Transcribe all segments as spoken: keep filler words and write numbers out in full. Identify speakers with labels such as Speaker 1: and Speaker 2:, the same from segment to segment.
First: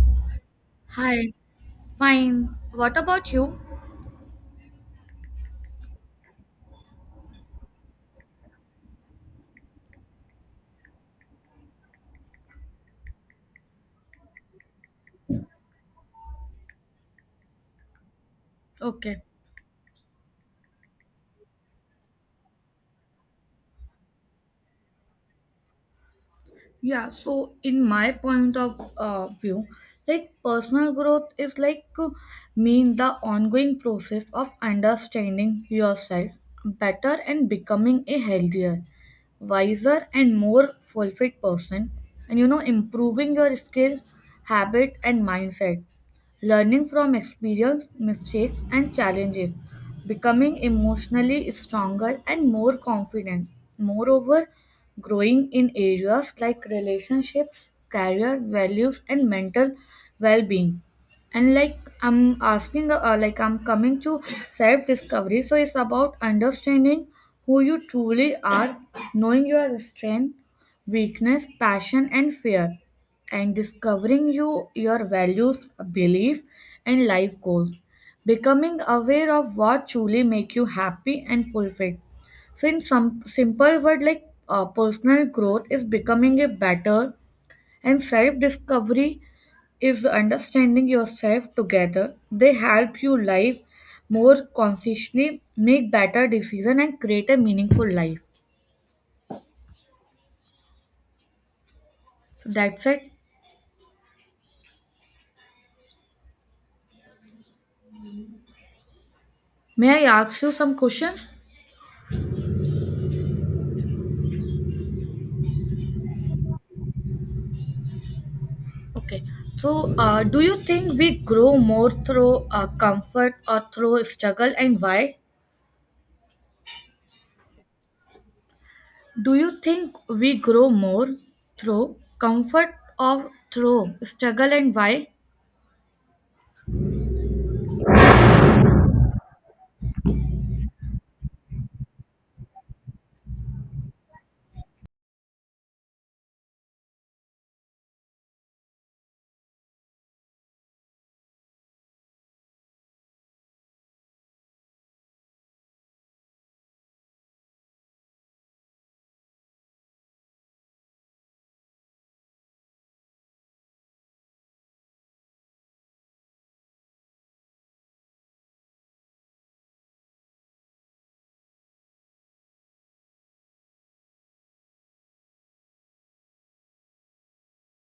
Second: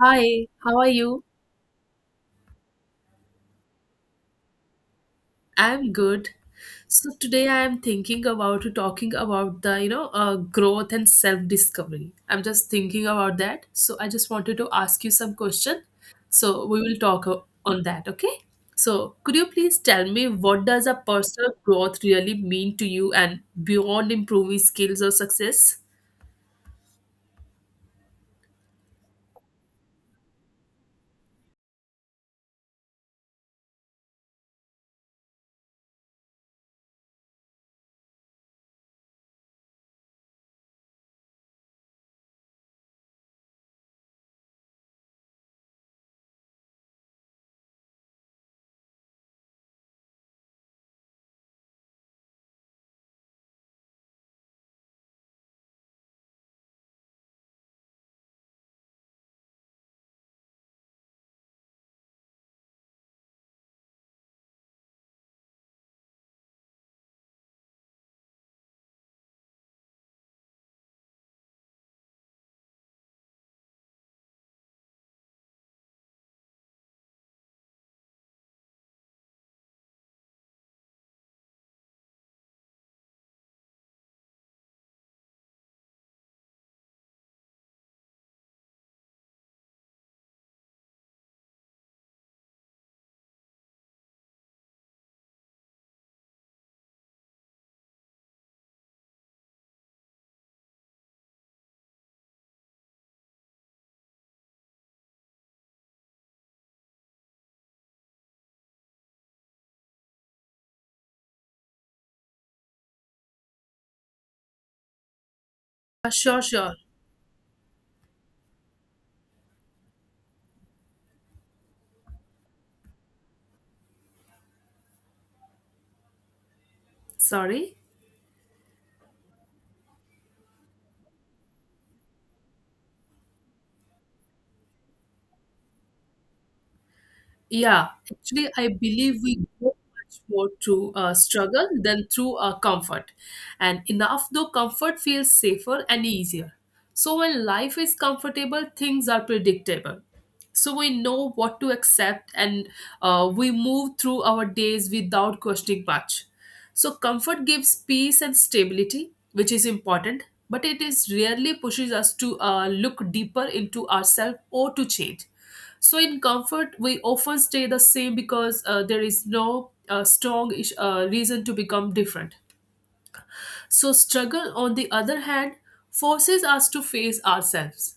Speaker 1: Hi, how are you?
Speaker 2: Hi, fine. What about you?
Speaker 1: I'm good. So today I am thinking about talking about the, you know, uh, growth and self-discovery. I'm just thinking about that. So I just wanted to ask you some question. So we will talk o- on that, okay? So
Speaker 2: Okay.
Speaker 1: could you please tell me what does a personal growth really mean to you and beyond improving skills or success?
Speaker 2: Yeah, so in my point of uh, view, like personal growth is like uh, mean the ongoing process of understanding yourself better and becoming a healthier, wiser and more fulfilled person and you know improving your skills, habit and mindset. Learning from experience, mistakes, and challenges, becoming emotionally stronger and more confident. Moreover, growing in areas like relationships, career, values, and mental well-being. And like I'm asking, uh, like I'm coming to self-discovery. So it's about understanding who you truly are, knowing your strength weakness, passion, and fear, and discovering you your values, belief, and life goals. Becoming aware of what truly make you happy and fulfilled. So, in some simple word like uh, personal growth is becoming a better, and self discovery is understanding yourself together. They help you live more consciously, make better decision, and create a meaningful life. So that's it. May I ask you some questions?
Speaker 1: Uh, sure, sure.
Speaker 2: Okay, so uh, do you think we grow more through uh, comfort or through struggle, and why?
Speaker 1: Sorry.
Speaker 2: Do you think we grow more through comfort or through struggle, and why?
Speaker 1: Yeah, actually, I believe we go much more to uh, struggle than through uh, comfort. And enough though comfort feels safer and easier. So when life is comfortable, things are predictable. So we know what to accept and uh, we move through our days without questioning much. So comfort gives peace and stability, which is important, but it is rarely pushes us to uh, look deeper into ourselves or to change. So in comfort, we often stay the same because uh, there is no uh, strong ish- uh, reason to become different. So struggle, on the other hand, forces us to face ourselves.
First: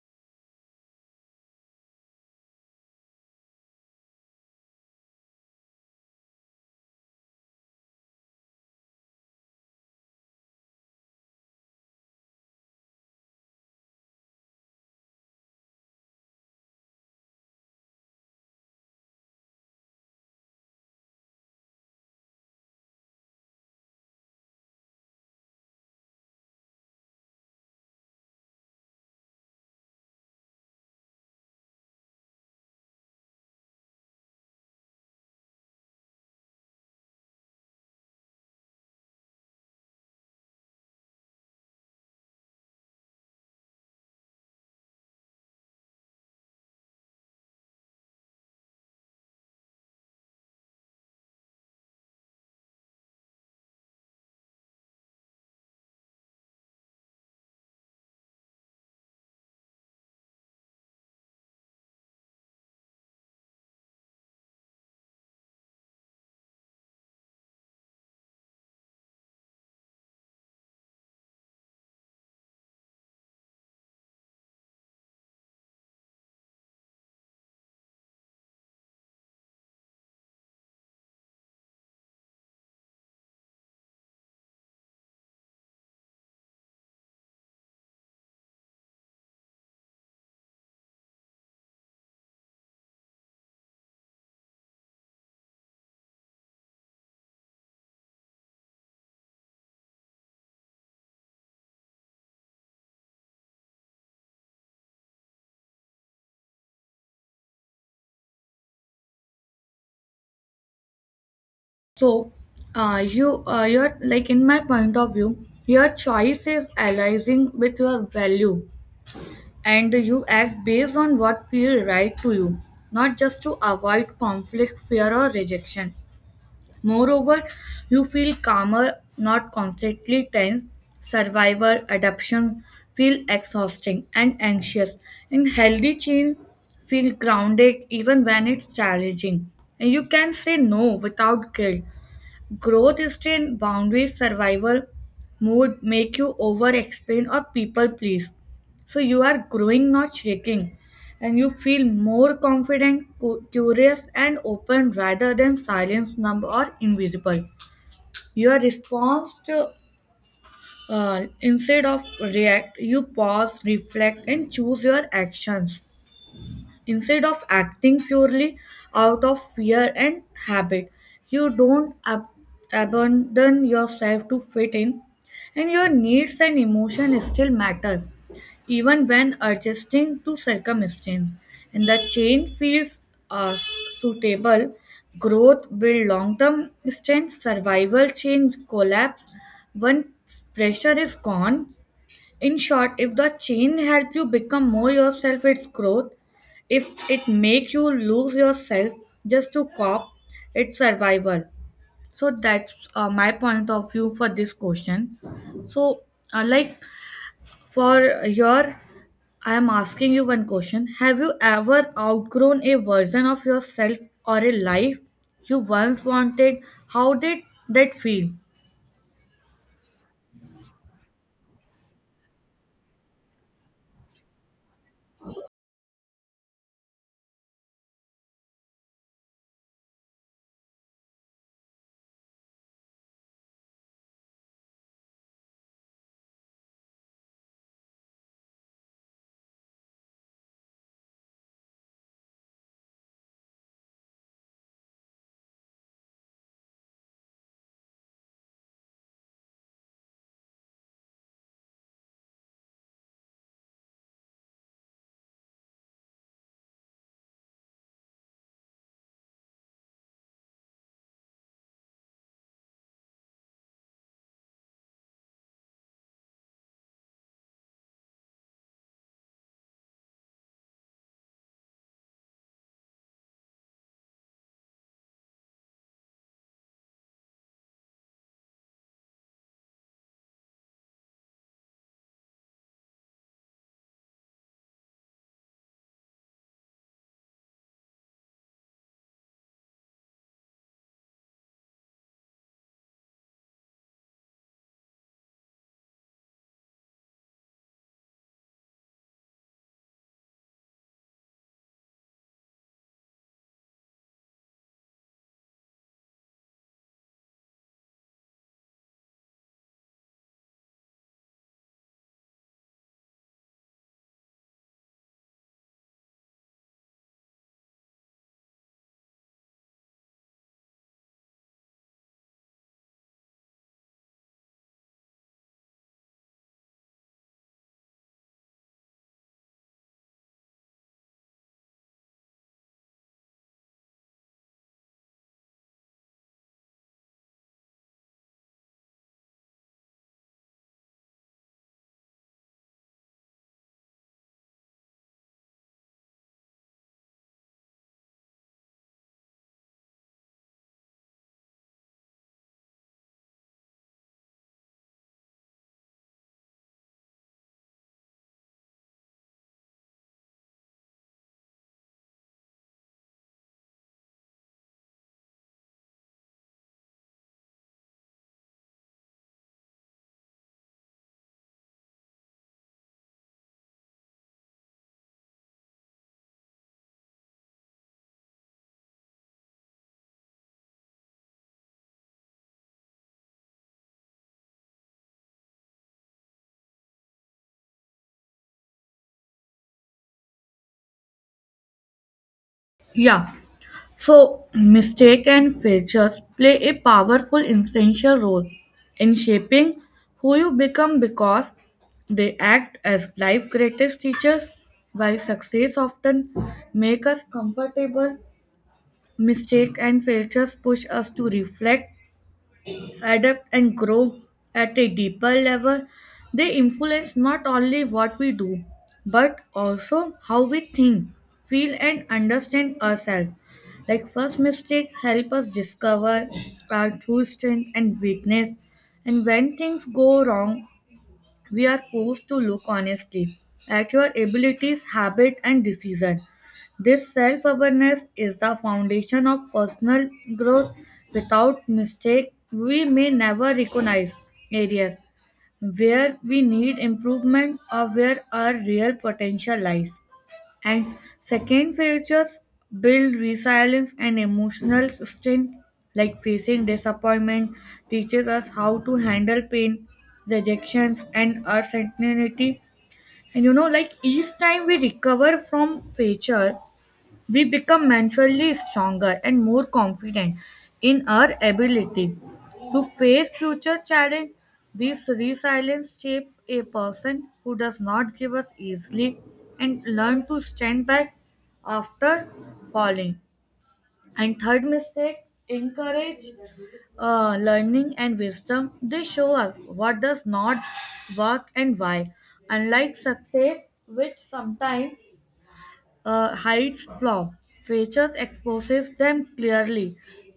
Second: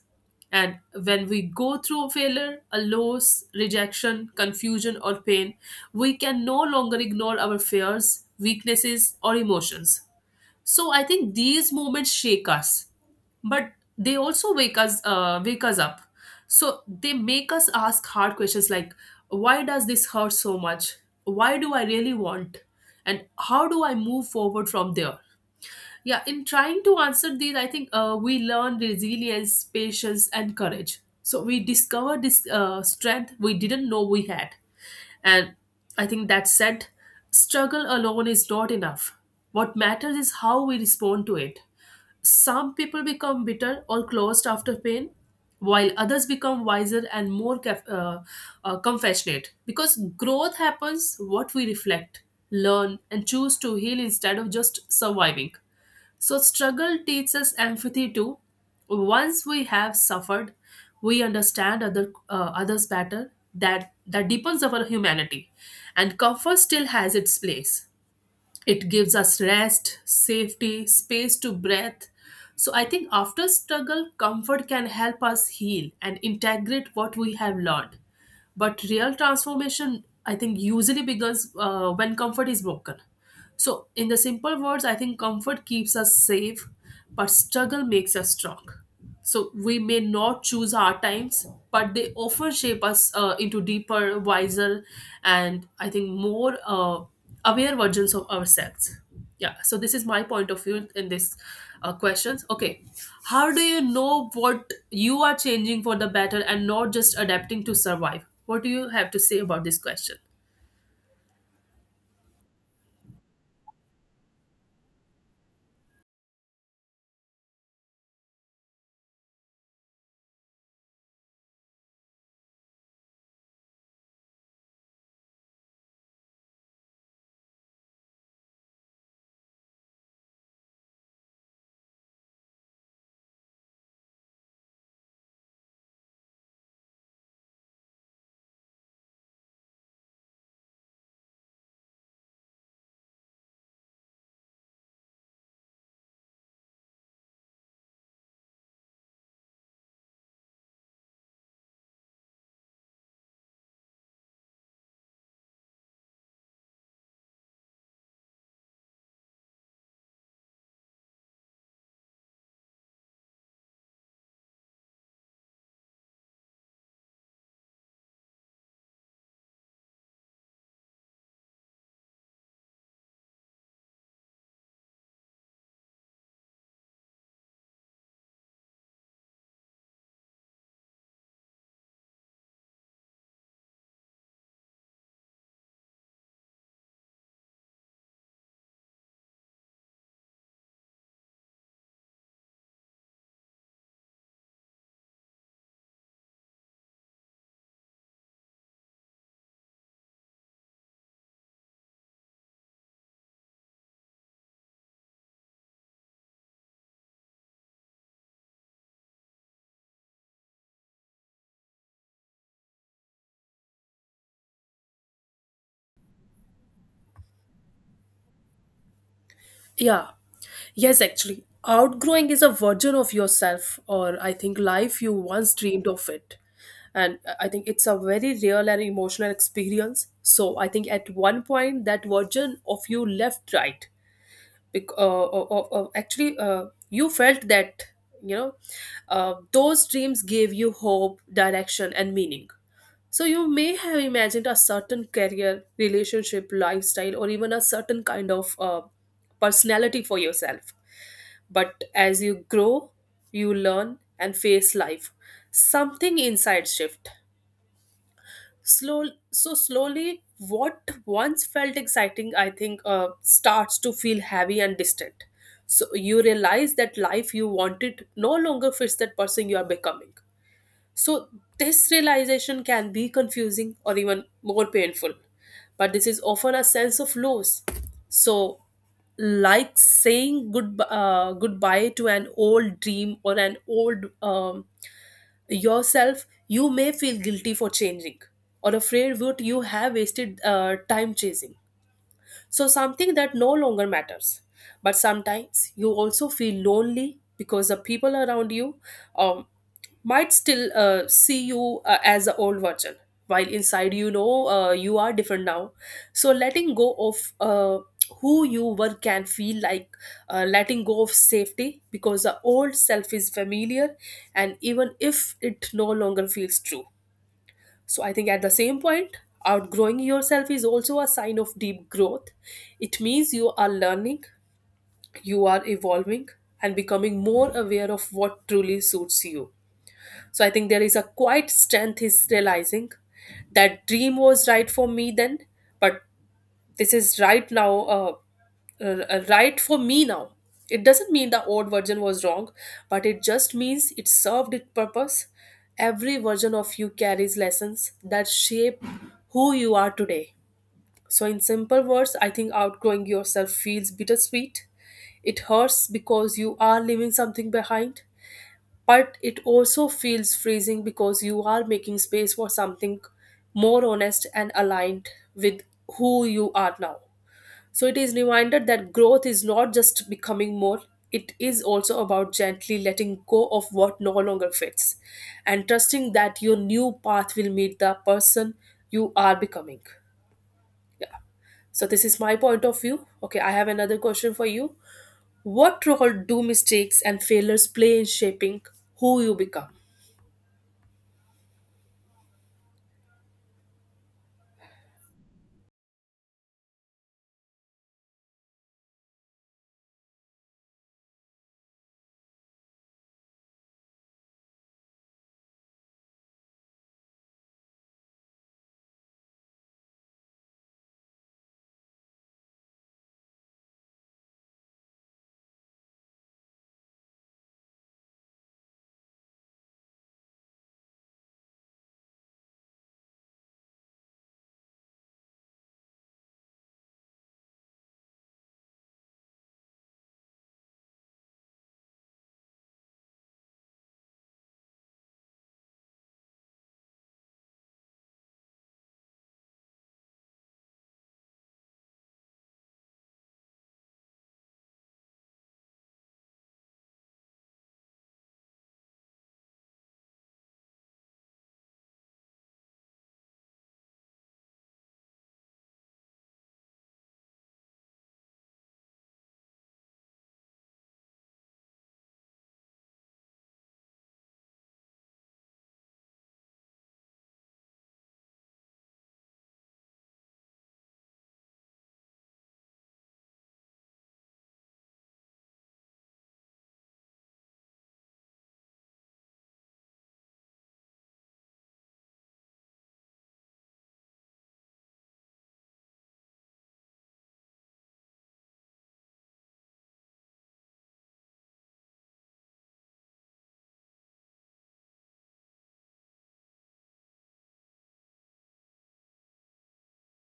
Speaker 1: And when we go through a failure, a loss, rejection, confusion, or pain, we can no longer ignore our fears, weaknesses, or emotions. So I think these moments shake us, but they also wake us uh, wake us up. So they make us ask hard questions like, why does this hurt so much? Why do I really want? And how do I move forward from there? Yeah, in trying to answer these, I think uh, we learn resilience, patience, and courage. So we discover this uh, strength we didn't know we had. And I think that said, struggle alone is not enough. What matters is how we respond to it. Some people become bitter or closed after pain, while others become wiser and more caf- uh, uh, compassionate. Because growth happens what we reflect, learn, and choose to heal instead of just surviving. So, struggle teaches empathy too. Once we have suffered, we understand other uh, others better. That that deepens our humanity, and comfort still has its place. It gives us rest, safety, space to breathe. So I think after struggle, comfort can help us heal and integrate what we have learned, but real transformation, I think, usually begins uh, when comfort is broken. So, in the simple words, I think comfort keeps us safe, but struggle makes us strong. So we may not choose our times, but they often shape us uh, into deeper, wiser, and I think more uh, aware versions of ourselves. Yeah. So this is my point of view in this uh, questions. Okay. How do you know what you are changing for the better and not just adapting to survive? What do you have to say about this question?
Speaker 2: So, uh, you, uh, you're like in my point of view, your choice is aligning with your value, and you act based on what feels right to you, not just to avoid conflict, fear, or rejection. Moreover, you feel calmer, not constantly tense. Survivor adaptation feel exhausting and anxious, in healthy change feel grounded even when it's challenging. And you can say no without guilt. Growth strain, boundaries, survival, mood make you over explain or people please. So you are growing, not shrinking, and you feel more confident, cu- curious, and open rather than silence, numb, or invisible. Your response to uh, instead of react, you pause, reflect, and choose your actions. Instead of acting purely out of fear and habit, you don't ab- abandon yourself to fit in, and your needs and emotion still matter, even when adjusting to circumstance. And the change feels uh, suitable. Growth build long-term strength. Survival change collapse. When pressure is gone, in short, if the change helps you become more yourself, it's growth. If it makes you lose yourself just to cop, it's survival. So that's uh, my point of view for this question. So, uh, like for your, I am asking you one question. Have you ever outgrown a version of yourself or a life you once wanted? How did that feel?
Speaker 1: Yeah. Yes, actually. Outgrowing is a version of yourself, or I think life you once dreamed of it. And I I think it's a very real and emotional experience. So I think at one point that version of you left, right. Bec- uh, uh, uh, uh, actually, uh, you felt that, you know, uh, those dreams gave you hope, direction, and meaning. So you may have imagined a certain career, relationship, lifestyle, or even a certain kind of uh, personality for yourself. But as you grow, you learn and face life. Something inside shift. Slow, so slowly, what once felt exciting, I think, uh, starts to feel heavy and distant. So you realize that life you wanted no longer fits that person you are becoming. So, this realization can be confusing or even more painful, but this is often a sense of loss. So, like saying good, uh, goodbye to an old dream or an old um, yourself, you may feel guilty for changing or afraid what you have wasted uh, time chasing. So, something that no longer matters. But sometimes you also feel lonely because the people around you um, might still uh, see you uh, as the old version, while inside you know uh, you are different now. So letting go of uh, who you were can feel like uh, letting go of safety, because the old self is familiar, and even if it no longer feels true. So I think at the same point, outgrowing yourself is also a sign of deep growth. It means you are learning, you are evolving, and becoming more aware of what truly suits you. So I think there is a quiet strength is realizing that dream was right for me then, but this is right now, uh, uh, uh, right for me now. It doesn't mean the old version was wrong, but it just means it served its purpose. Every version of you carries lessons that shape who you are today. So, in simple words, I think outgrowing yourself feels bittersweet. It hurts because you are leaving something behind, but it also feels freezing because you are making space for something more honest and aligned with who you are now. So it is reminded that growth is not just becoming more, it is also about gently letting go of what no longer fits and trusting that your new path will meet the person you are becoming. So this is my point of view. Okay, I have another question for you. What role do mistakes and failures play in shaping who you become?
Speaker 2: Yeah. So, mistake and failures play a powerful, essential role in shaping who you become because they act as life's greatest teachers. While success often make us comfortable, mistake and failures push us to reflect adapt, and grow at a deeper level, they influence not only what we do, but also how we think, feel, and understand ourselves. Like first mistake help us discover our true strength and weakness, and when things go wrong, we are forced to look honestly at your abilities, habit, and decision. This self awareness is the foundation of personal growth. Without mistake, we may never recognize areas where we need improvement or where our real potential lies. And second, features build resilience and emotional strength, like facing disappointment teaches us how to handle pain, rejections, and uncertainty. And you know, like each time we recover from failure, we become mentally stronger and more confident in our ability to face future challenge. This resilience shapes a person who does not give up easily and learn to stand back after falling. And third mistake, encourage uh, learning and wisdom. They show us what does not work and why. Unlike success, which sometimes uh, hides flaw. Features exposes them clearly.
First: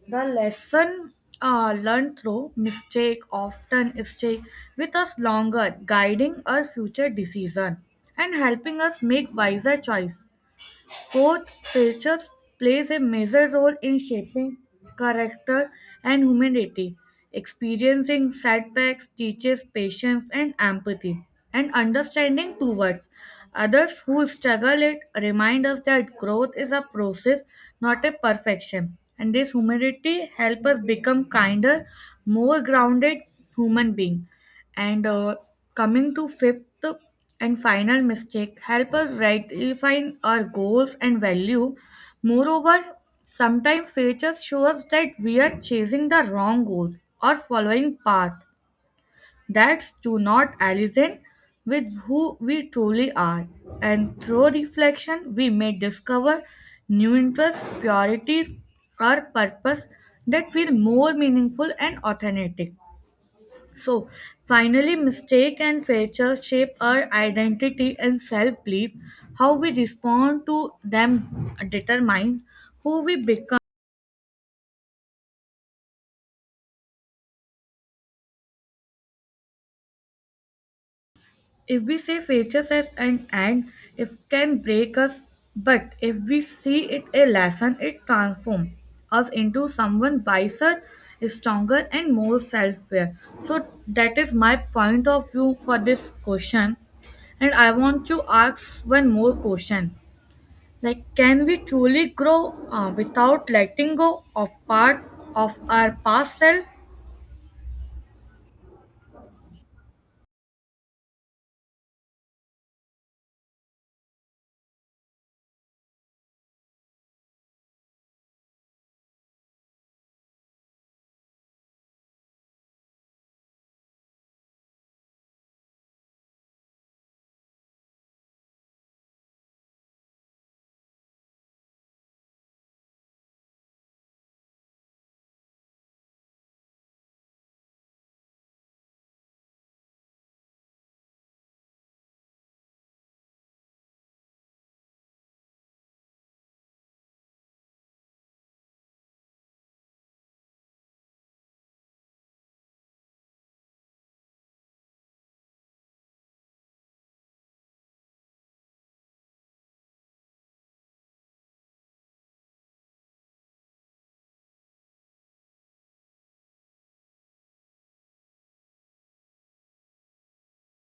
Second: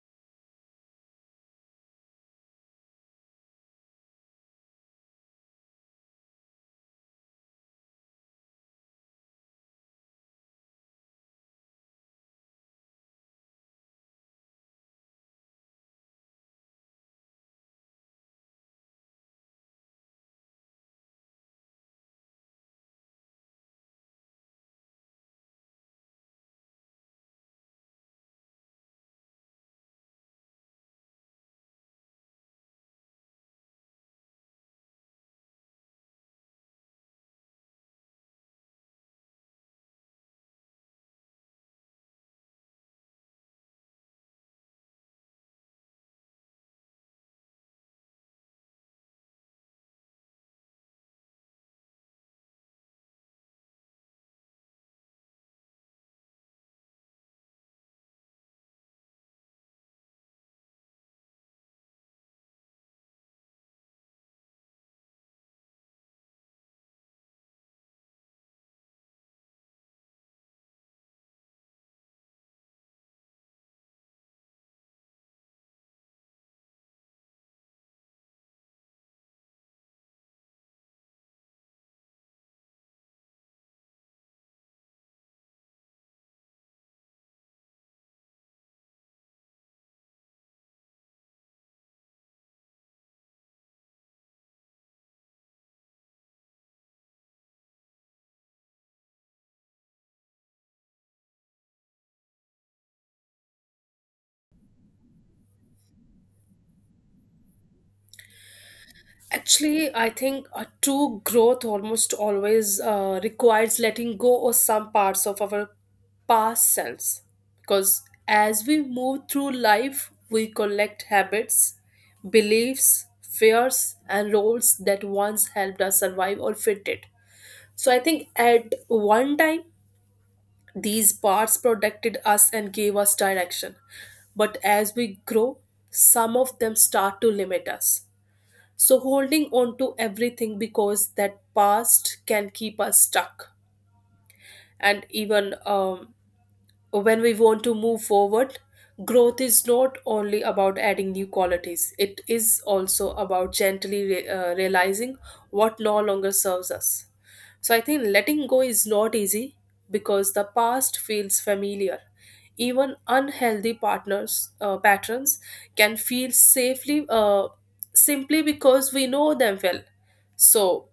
Speaker 2: The lesson uh, learned through mistake often stay with us longer, guiding our future decision and helping us make wiser choice. Fourth, culture plays a major role in shaping character and humanity. Experiencing setbacks teaches patience and empathy, and understanding towards others who struggle it remind us that growth is a process, not a perfection. And this humility helps us become kinder, more grounded human being. And uh, coming to fifth, and final mistake help us redefine our goals and value. Moreover, sometimes failures show us that we are chasing the wrong goal or following path that do not align with who we truly are. And through reflection, we may discover new interests, priorities, or purpose that feel more meaningful and authentic. So finally, mistake and failure shape our identity and self belief. How we respond to them determines who we become. If we see failure as an end, it can break us. But if we see it a lesson, it transforms us into someone wiser, stronger, and more self aware. So that is my point of view for this question. And I want to ask one more question. Like, can we truly grow uh, without letting go of part of our past self?
Speaker 1: Actually, I think a true growth almost always uh, requires letting go of some parts of our past selves. Because as we move through life, we collect habits, beliefs, fears, and roles that once helped us survive or fit it. So I think at one time, these parts protected us and gave us direction. But as we grow, some of them start to limit us. So, holding on to everything because that past can keep us stuck, and even um, when we want to move forward, growth is not only about adding new qualities, it is also about gently re- uh, realizing what no longer serves us. So I think letting go is not easy because the past feels familiar. Even unhealthy partners uh, patterns can feel safely uh, simply because we know them well. So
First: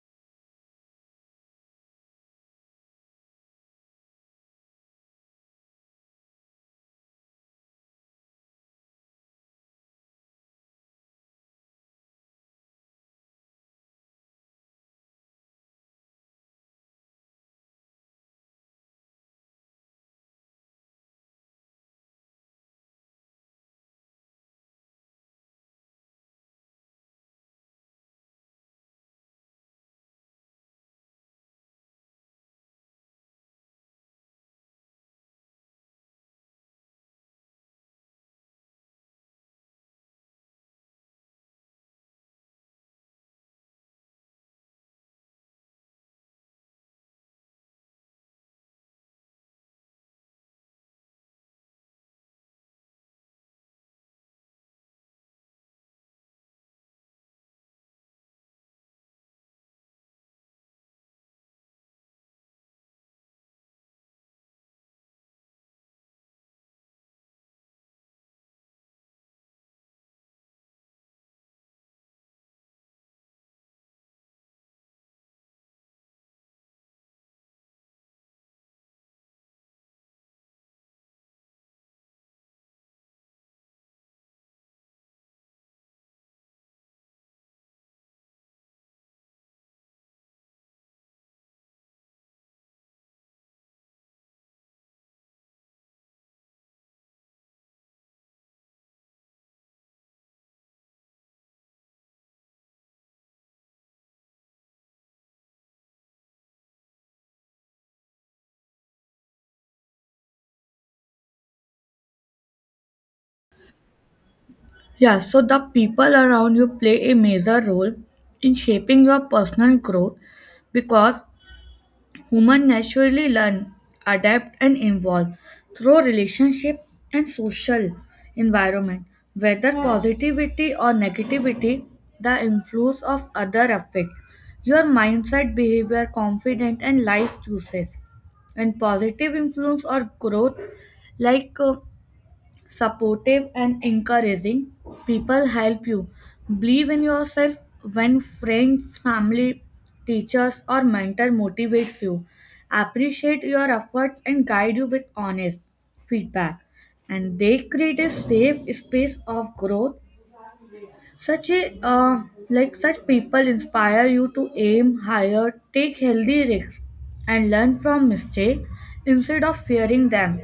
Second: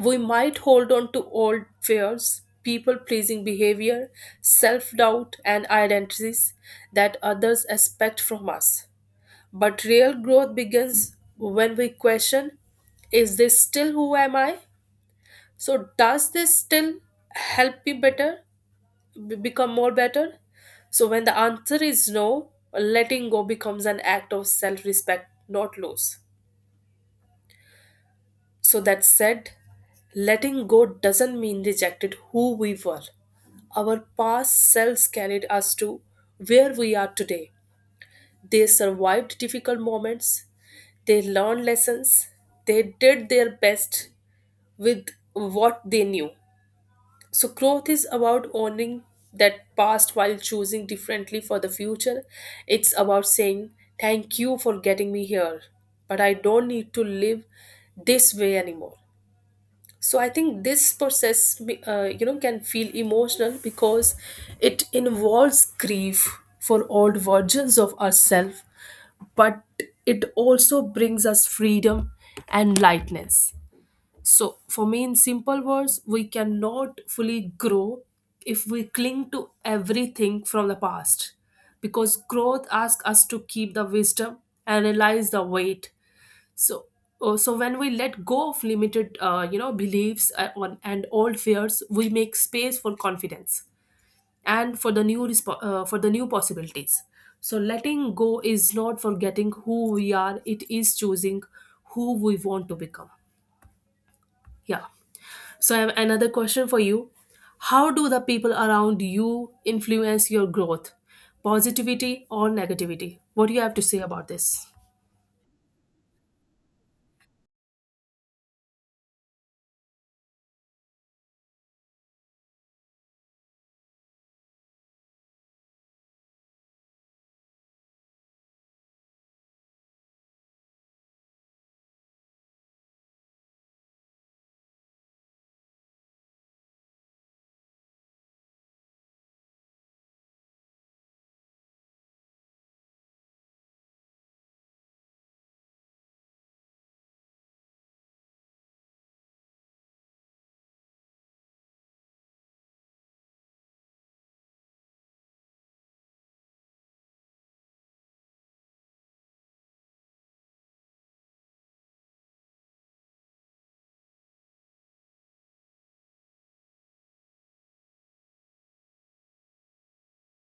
Speaker 1: we might hold on to old fears, people pleasing behavior, self doubt, and identities that others expect from us. But real growth begins when we question, is this still who am I? So, does this still help me better, b- become more better? So, when the answer is no, letting go becomes an act of self respect, not loss. So, that said, letting go doesn't mean rejected who we were. Our past selves carried us to where we are today. They survived difficult moments, they learned lessons, they did their best with what they knew. So, growth is about owning that past while choosing differently for the future. It's about saying, thank you for getting me here, but I don't need to live this way anymore. So I think this process be- uh, you know can feel emotional because it involves grief for old versions of ourselves, but it also brings us freedom and lightness. So, for me, in simple words, we cannot fully grow if we cling to everything from the past, because growth asks us to keep the wisdom and realize the weight. So, uh, so when we let go of limited, uh, you know, beliefs uh, on and old fears, we make space for confidence and for the new resp- uh, for the new possibilities. So, letting go is not forgetting who we are; it is choosing who we want to become. Yeah. So, I have another question for you. How do the people around you influence your growth, positivity or negativity? What do you have to say about this?
Speaker 2: Yeah, so the people around you play a major role in shaping your personal growth because humans naturally learn, adapt, and evolve through relationship and social environment. Whether positivity or negativity, the influence of other affect your mindset, behavior, confidence, and life choices. And positive influence or growth, like uh, supportive and encouraging. People help you believe in yourself when friends, family, teachers, or mentor motivates you, appreciate your efforts, and guide you with honest feedback. And they create a safe space of growth. Such a uh, Like such people inspire you to aim higher, take healthy risks, and learn from mistake instead of fearing them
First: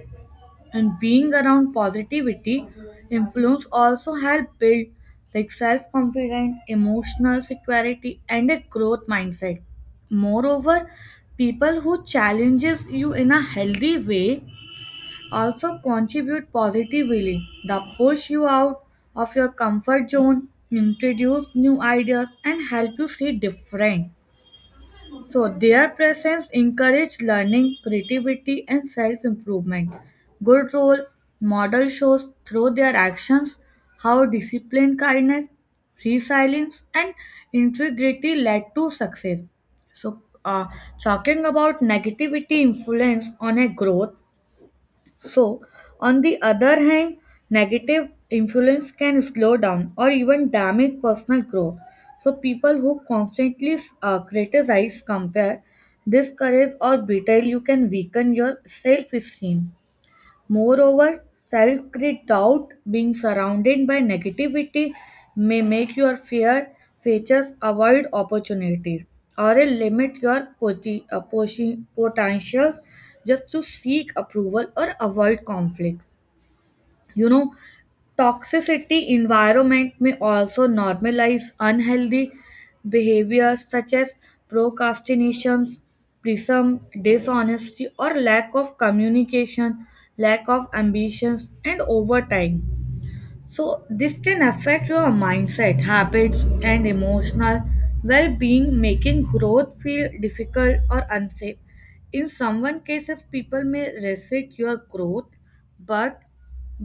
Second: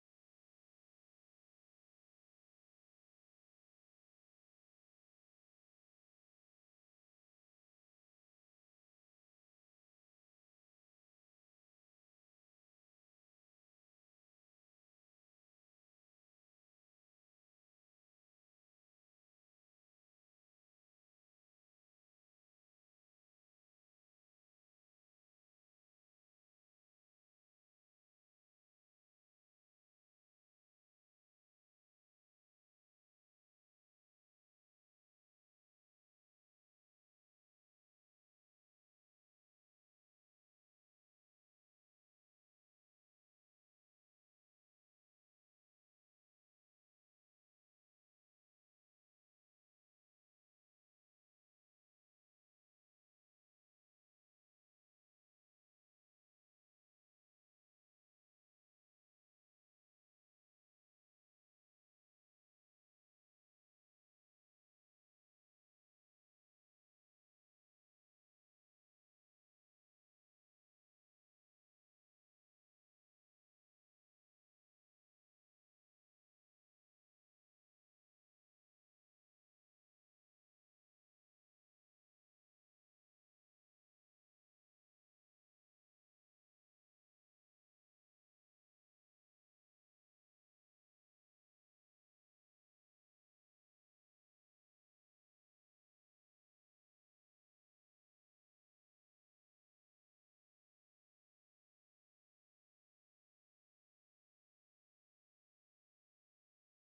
Speaker 2: and being around positivity influence also help build like self-confidence emotional security and a growth mindset. Moreover, people who challenges you in a healthy way also contribute positively. They push you out of your comfort zone, introduce new ideas and help you see different. So their presence encouraged learning, creativity, and self-improvement. Good role model shows through their actions how discipline, kindness, resilience, and integrity led to success. So, uh, talking about negativity influence on a growth, so, on the other hand, negative influence can slow down or even damage personal growth. So, people who constantly uh, criticize, compare, discourage, or belittle you can weaken your self esteem. Moreover, self great doubt, being surrounded by negativity, may make your fear features avoid opportunities or limit your poti- uh, posi- potential just to seek approval or avoid conflicts. you know Toxicity environment may also normalize unhealthy behaviors such as procrastinations prism dishonesty or lack of communication, lack of ambitions and overtime. So, this can affect your mindset, habits, and emotional well being, making growth feel difficult or unsafe. In some cases, people may resist your growth, but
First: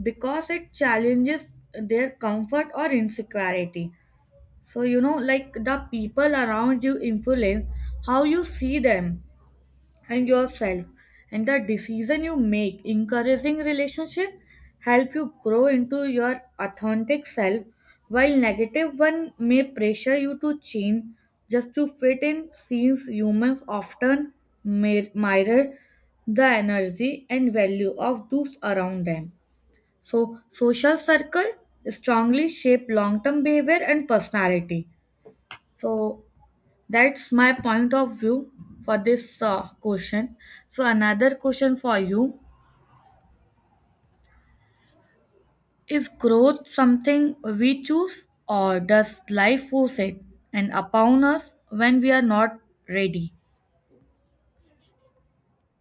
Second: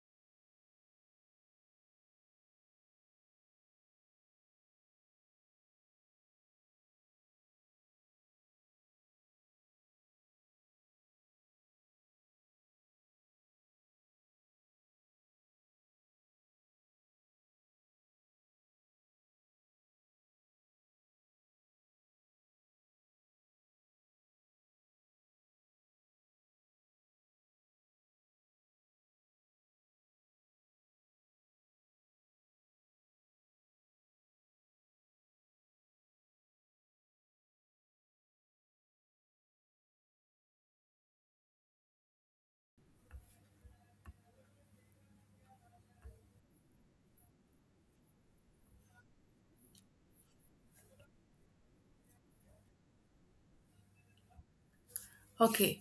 Speaker 2: because it challenges their comfort or insecurity. So, you know, like the people around you influence how you see them and yourself and the decision you make. Encouraging relationship help you grow into your authentic self while negative one may pressure you to change just to fit in since humans often mir- mirror the energy and value of those around them. So social circle strongly shape long-term behavior and personality. So that's my point of view for this uh, question. So, another question for you is growth something we choose, or does life force it and upon us when we are not ready?
Speaker 1: Okay.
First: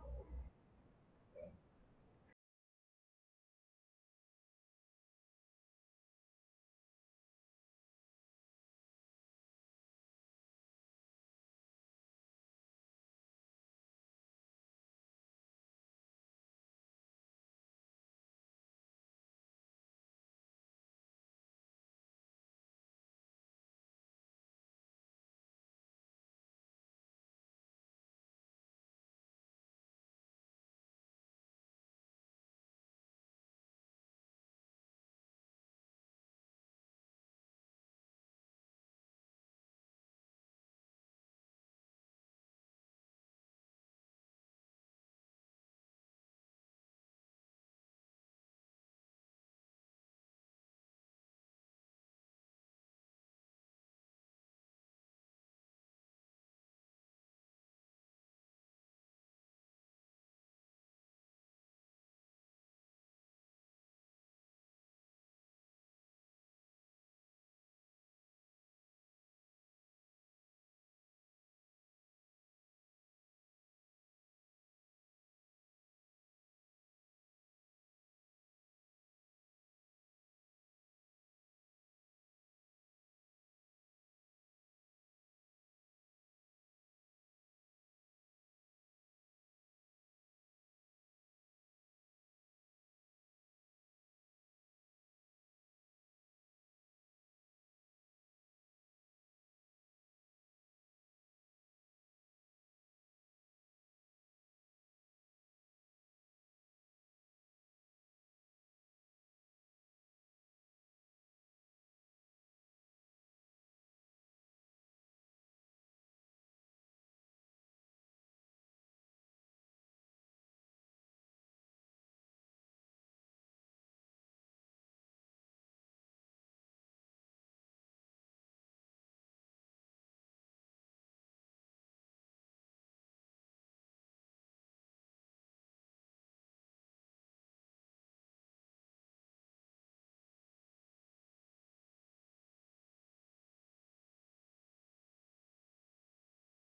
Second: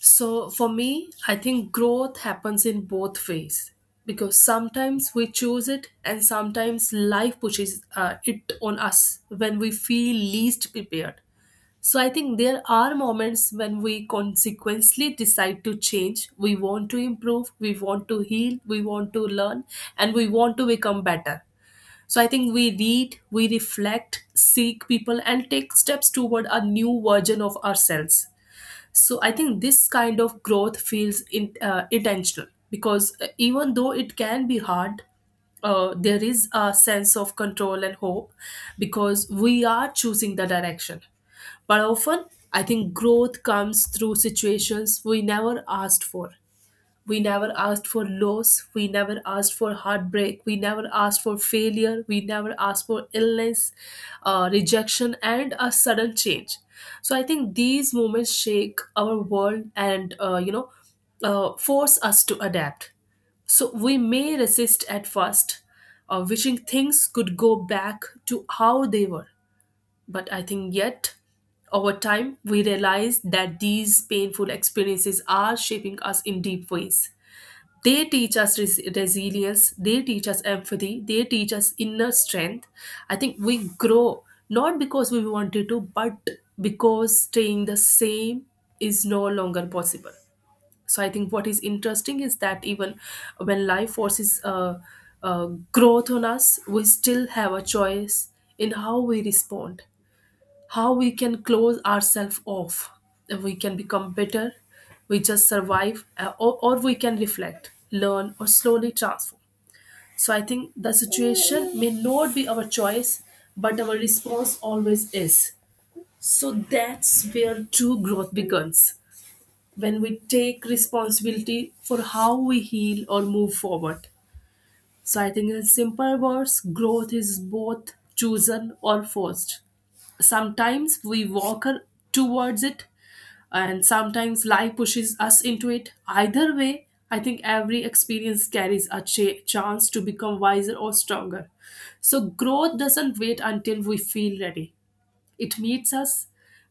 Speaker 1: So for me, I think growth happens in both ways because sometimes we choose it and sometimes life pushes uh, it on us when we feel least prepared. So I think there are moments when we consequently decide to change. We want to improve, we want to heal, we want to learn, and we want to become better. So I think we read, we reflect, seek people, and take steps toward a new version of ourselves. So I think this kind of growth feels in, uh, intentional, because uh, even though it can be hard, uh, there is a sense of control and hope, because we are choosing the direction. But often, I think growth comes through situations we never asked for. We never asked for loss. We never asked for heartbreak. We never asked for failure. We never asked for illness, uh, rejection, and a sudden change. So I think these moments shake our world and, uh, you know, uh, force us to adapt. So we may resist at first, uh, wishing things could go back to how they were. But I think yet, over time, we realize that these painful experiences are shaping us in deep ways. They teach us res- resilience, they teach us empathy, they teach us inner strength. I think we grow not because we wanted to, but because staying the same is no longer possible. So I think what is interesting is that even when life forces uh, uh, growth on us, we still have a choice in how we respond. How we can close ourselves off, we can become better, we just survive, uh, or, or we can reflect, learn, or slowly transform. So I think the situation may not be our choice, but our response always is. So that's where true growth begins, when we take responsibility for how we heal or move forward. So I think in simple words, growth is both chosen or forced. Sometimes we walk her towards it, and sometimes life pushes us into it. Either way, I think every experience carries a cha- chance to become wiser or stronger. So, growth doesn't wait until we feel ready, it meets us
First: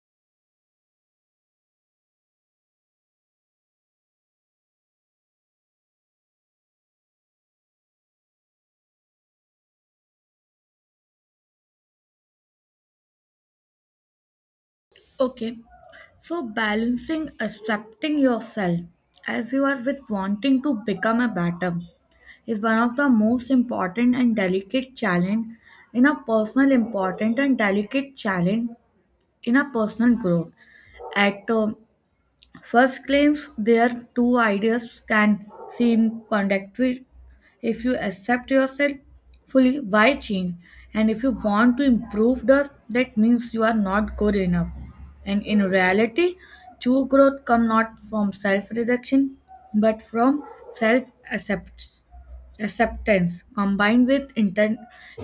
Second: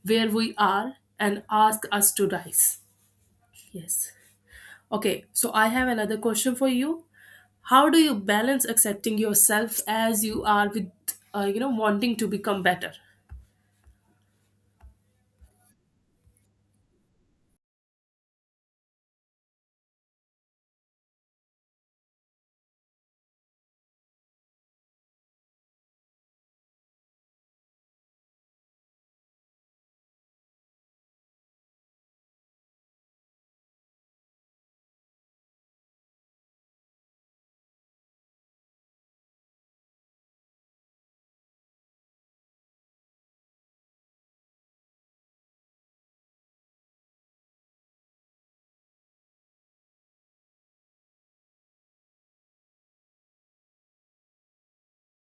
Speaker 1: where we are and asks us to rise. Yes. Okay, so I have another question for you. How do you balance accepting yourself as you are with, uh, you know, wanting to become better?
Speaker 2: Okay, so balancing accepting yourself as you are with wanting to become a better is one of the most important and delicate challenge in a personal important and delicate challenge in a personal growth at uh, first claims their two ideas can seem contradictory. If you accept yourself fully, why change? And if you want to improve thus, that means you are not good enough. And in reality, true growth comes not from self-reduction, but from self-acceptance combined with inten-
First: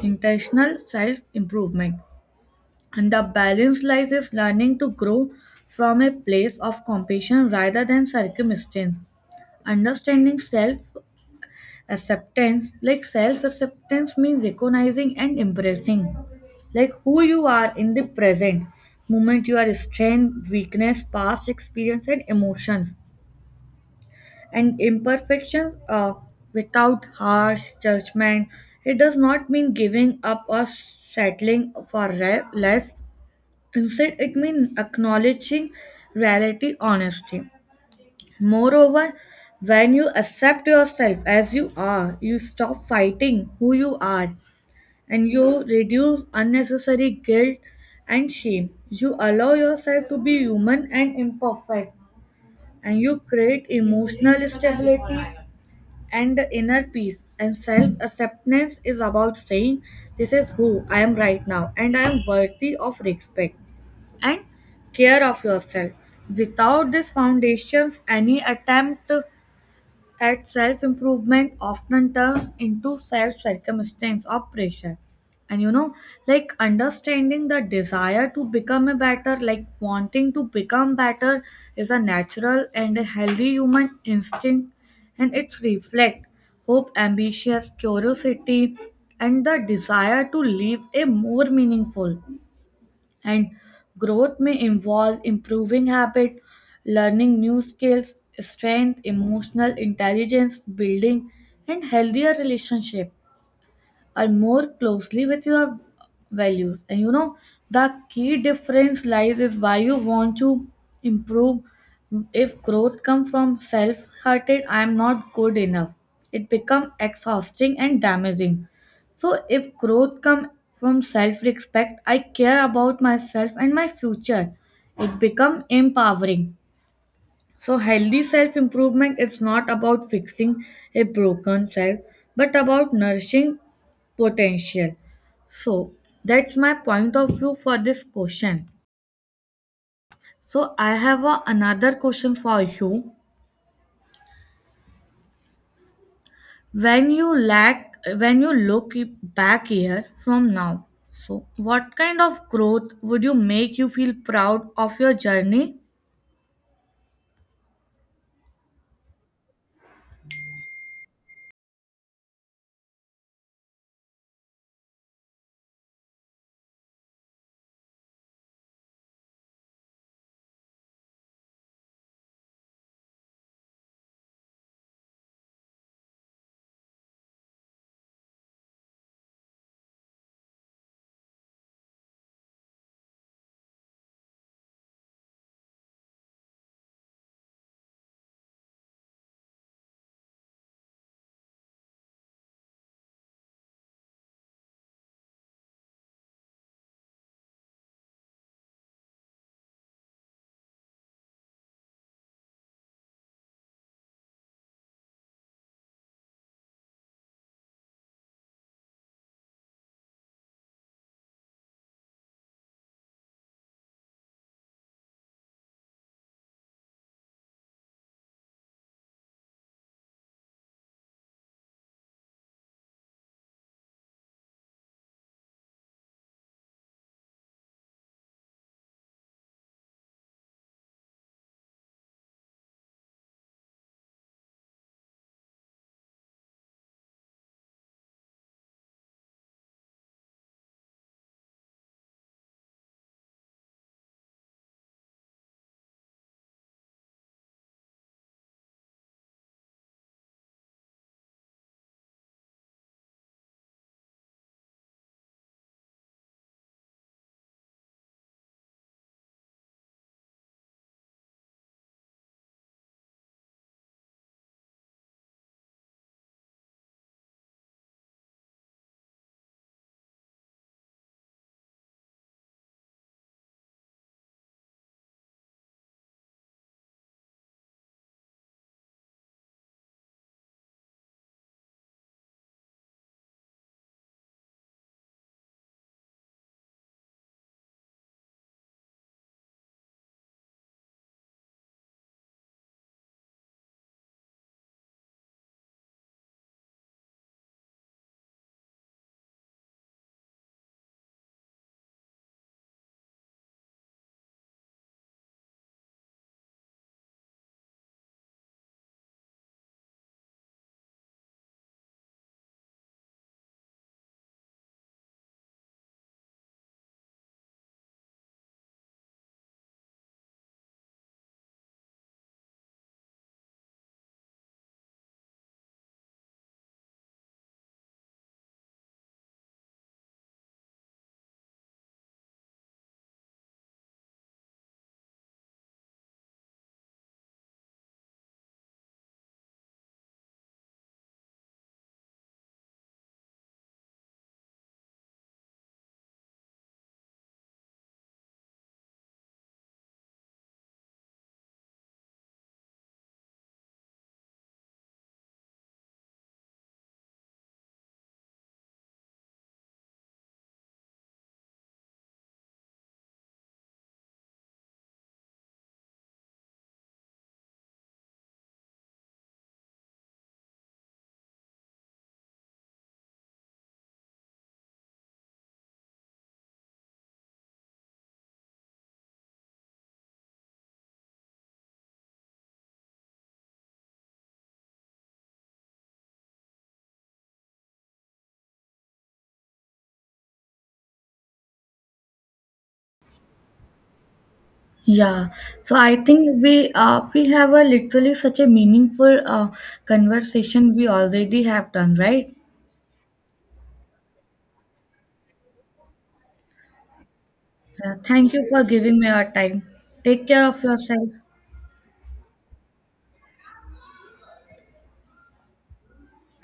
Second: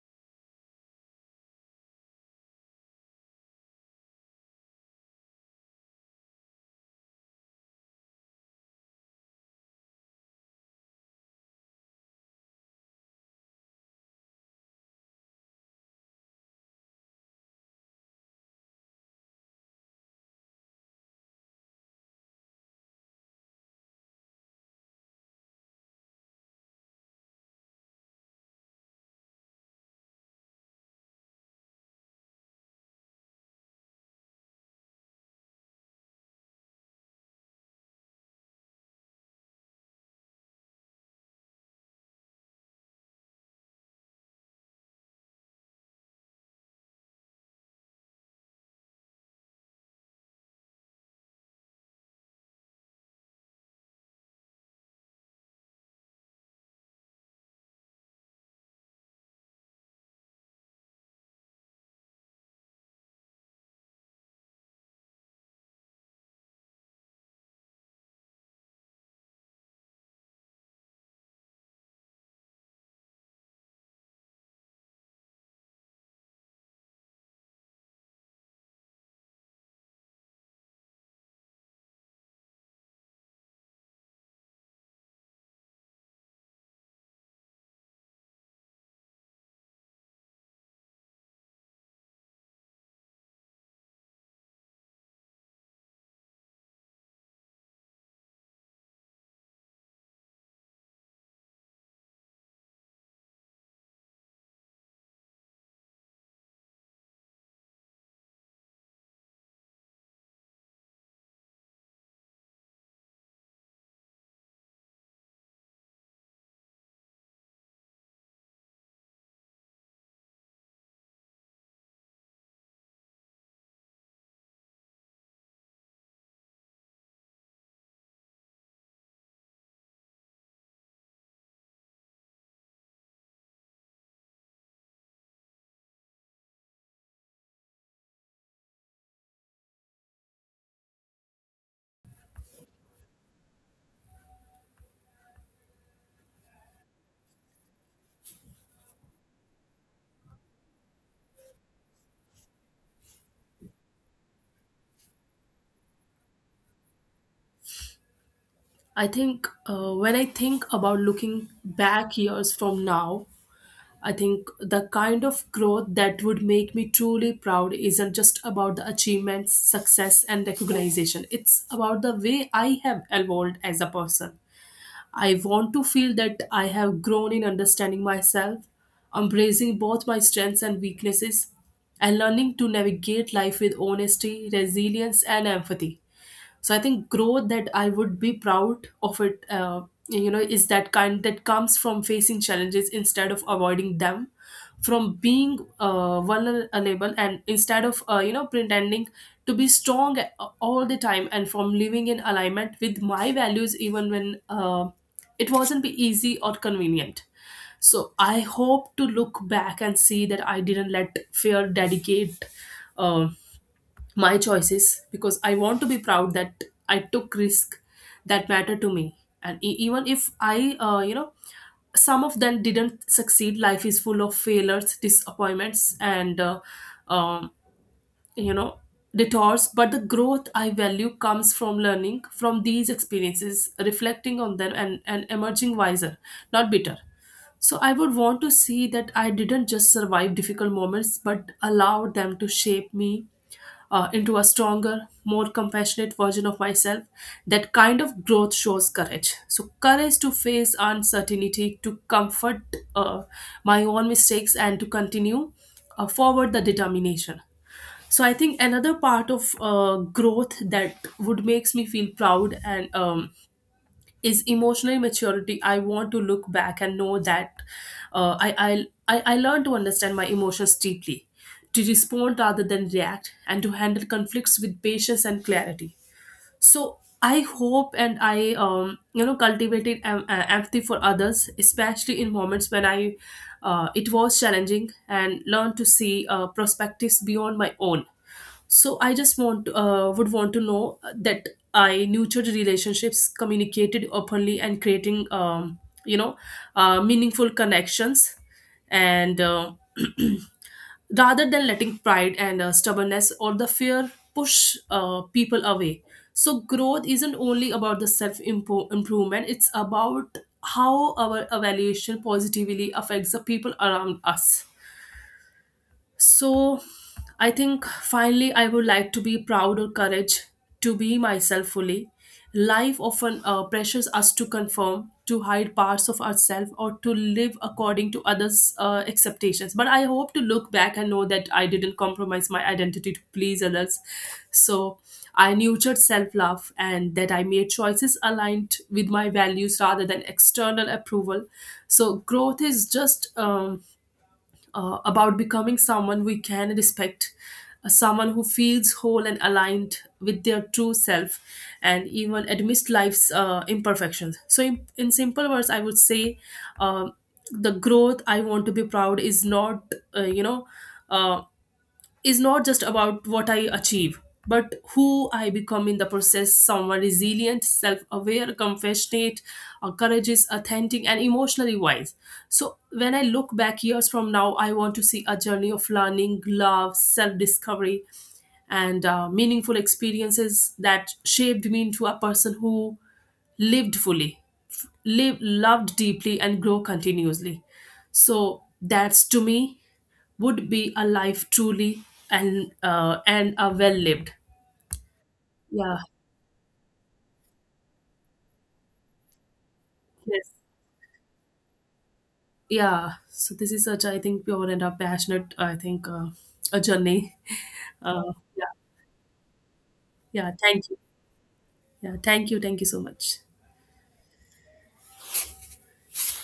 Speaker 2: intentional self-improvement. And the balance lies is learning to grow from a place of compassion rather than circumstance. Understanding self acceptance, like self acceptance means recognizing and embracing like who you are in the present moment, your strength weakness past experience and emotions and imperfections uh, without harsh judgment. It does not mean giving up or settling for re- less. Instead, it means acknowledging reality honestly. Moreover, when you accept yourself as you are, you stop fighting who you are and you reduce unnecessary guilt and shame. You allow yourself to be human and imperfect and you create emotional stability and the inner peace and self acceptance is about saying, this is who I am right now, and I am worthy of respect and care of yourself. Without these foundations, any attempt at self-improvement often turns into self-circumstance or pressure. And you know, like understanding the desire to become a better, like wanting to become better is a natural and a healthy human instinct and it's reflect hope, ambitious curiosity, and the desire to live a more meaningful and growth may involve improving habit, learning new skills, strength, emotional intelligence, building and healthier relationship are more closely with your values. And you know, the key difference lies is why you want to improve. If growth comes from self-hearted, I am not good enough. It becomes exhausting and damaging. So if growth comes from self-respect, I care about myself and my future. It becomes empowering. So healthy self improvement is not about fixing a broken self but about nourishing potential. So that's my point of view for this question. So I have a, another question for you. When you lack when you look back here from now, so what kind of growth would you make you feel proud of your journey?
Speaker 1: I think uh, when I think about looking back years from now, I think the kind of growth that would make me truly proud isn't just about the achievements, success, and recognition. It's about the way I have evolved as a person. I want to feel that I have grown in understanding myself, embracing both my strengths and weaknesses, and learning to navigate life with honesty, resilience, and empathy. So I think growth that I would be proud of it, uh, you know is that kind that comes from facing challenges instead of avoiding them, from being uh, vulnerable, and instead of uh, you know pretending to be strong all the time, and from living in alignment with my values even when uh, it wasn't be easy or convenient. So I hope to look back and see that I didn't let fear dedicate um my choices, because I want to be proud that I took risk that matter to me. And e- even if I, uh, you know some of them didn't succeed, life is full of failures, disappointments, and uh, um, you know detours. But the growth I value comes from learning from these experiences, reflecting on them, and, and emerging wiser, not bitter. So I would want to see that I didn't just survive difficult moments but allowed them to shape me uh, into a stronger, more compassionate version of myself. That kind of growth shows courage, so courage to face uncertainty, to comfort uh, my own mistakes, and to continue uh, forward the determination. So I think another part of uh, growth that would makes me feel proud, and um, is emotional maturity. I want to look back and know that uh, I, I i i learned to understand my emotions deeply, to respond rather than react, and to handle conflicts with patience and clarity. So I hope and I um, you know cultivated em- uh, empathy for others, especially in moments when I, uh, it was challenging, and learned to see uh, perspectives beyond my own. So I just want uh, would want to know that I nurtured relationships, communicated openly, and creating um, you know uh, meaningful connections, and uh, rather than letting pride and, uh, stubbornness, or the fear push uh, people away. So, growth isn't only about the self improvement, it's about how our evaluation positively affects the people around us. So I think finally I would like to be proud or courage to be myself fully. Life often uh, pressures us to conform, to hide parts of ourselves, or to live according to others' uh, expectations. But I hope to look back and know that I didn't compromise my identity to please others. So I nurtured self love, and that I made choices aligned with my values rather than external approval. So growth is just um, uh, about becoming someone we can respect, uh, someone who feels whole and aligned with their true self, and even admits life's uh, imperfections. So, in, in simple words, I would say uh, the growth I want to be proud is not, uh, you know. Uh, is not just about what I achieve, but who I become in the process. Someone resilient, self aware, compassionate, uh, courageous, authentic, and emotionally wise. So, when I look back years from now, I want to see a journey of learning, love, self discovery, and uh, meaningful experiences that shaped me into a person who lived fully, f- live, loved deeply, and grow continuously. So, that's to me would be a life truly and uh, and a well lived.
Speaker 2: Yeah, so I
Speaker 1: Yeah.
Speaker 2: think we uh, we have a literally such a meaningful uh,
Speaker 1: Yes.
Speaker 2: conversation we already have done, right?
Speaker 1: Yeah. So this is such I think pure and a passionate, I think, uh, a journey.
Speaker 2: Uh,
Speaker 1: Uh,
Speaker 2: thank you
Speaker 1: yeah.
Speaker 2: for giving me your time. Take care
Speaker 1: Yeah.
Speaker 2: of
Speaker 1: Thank you.
Speaker 2: yourself.
Speaker 1: Yeah. Thank you. Thank you so much.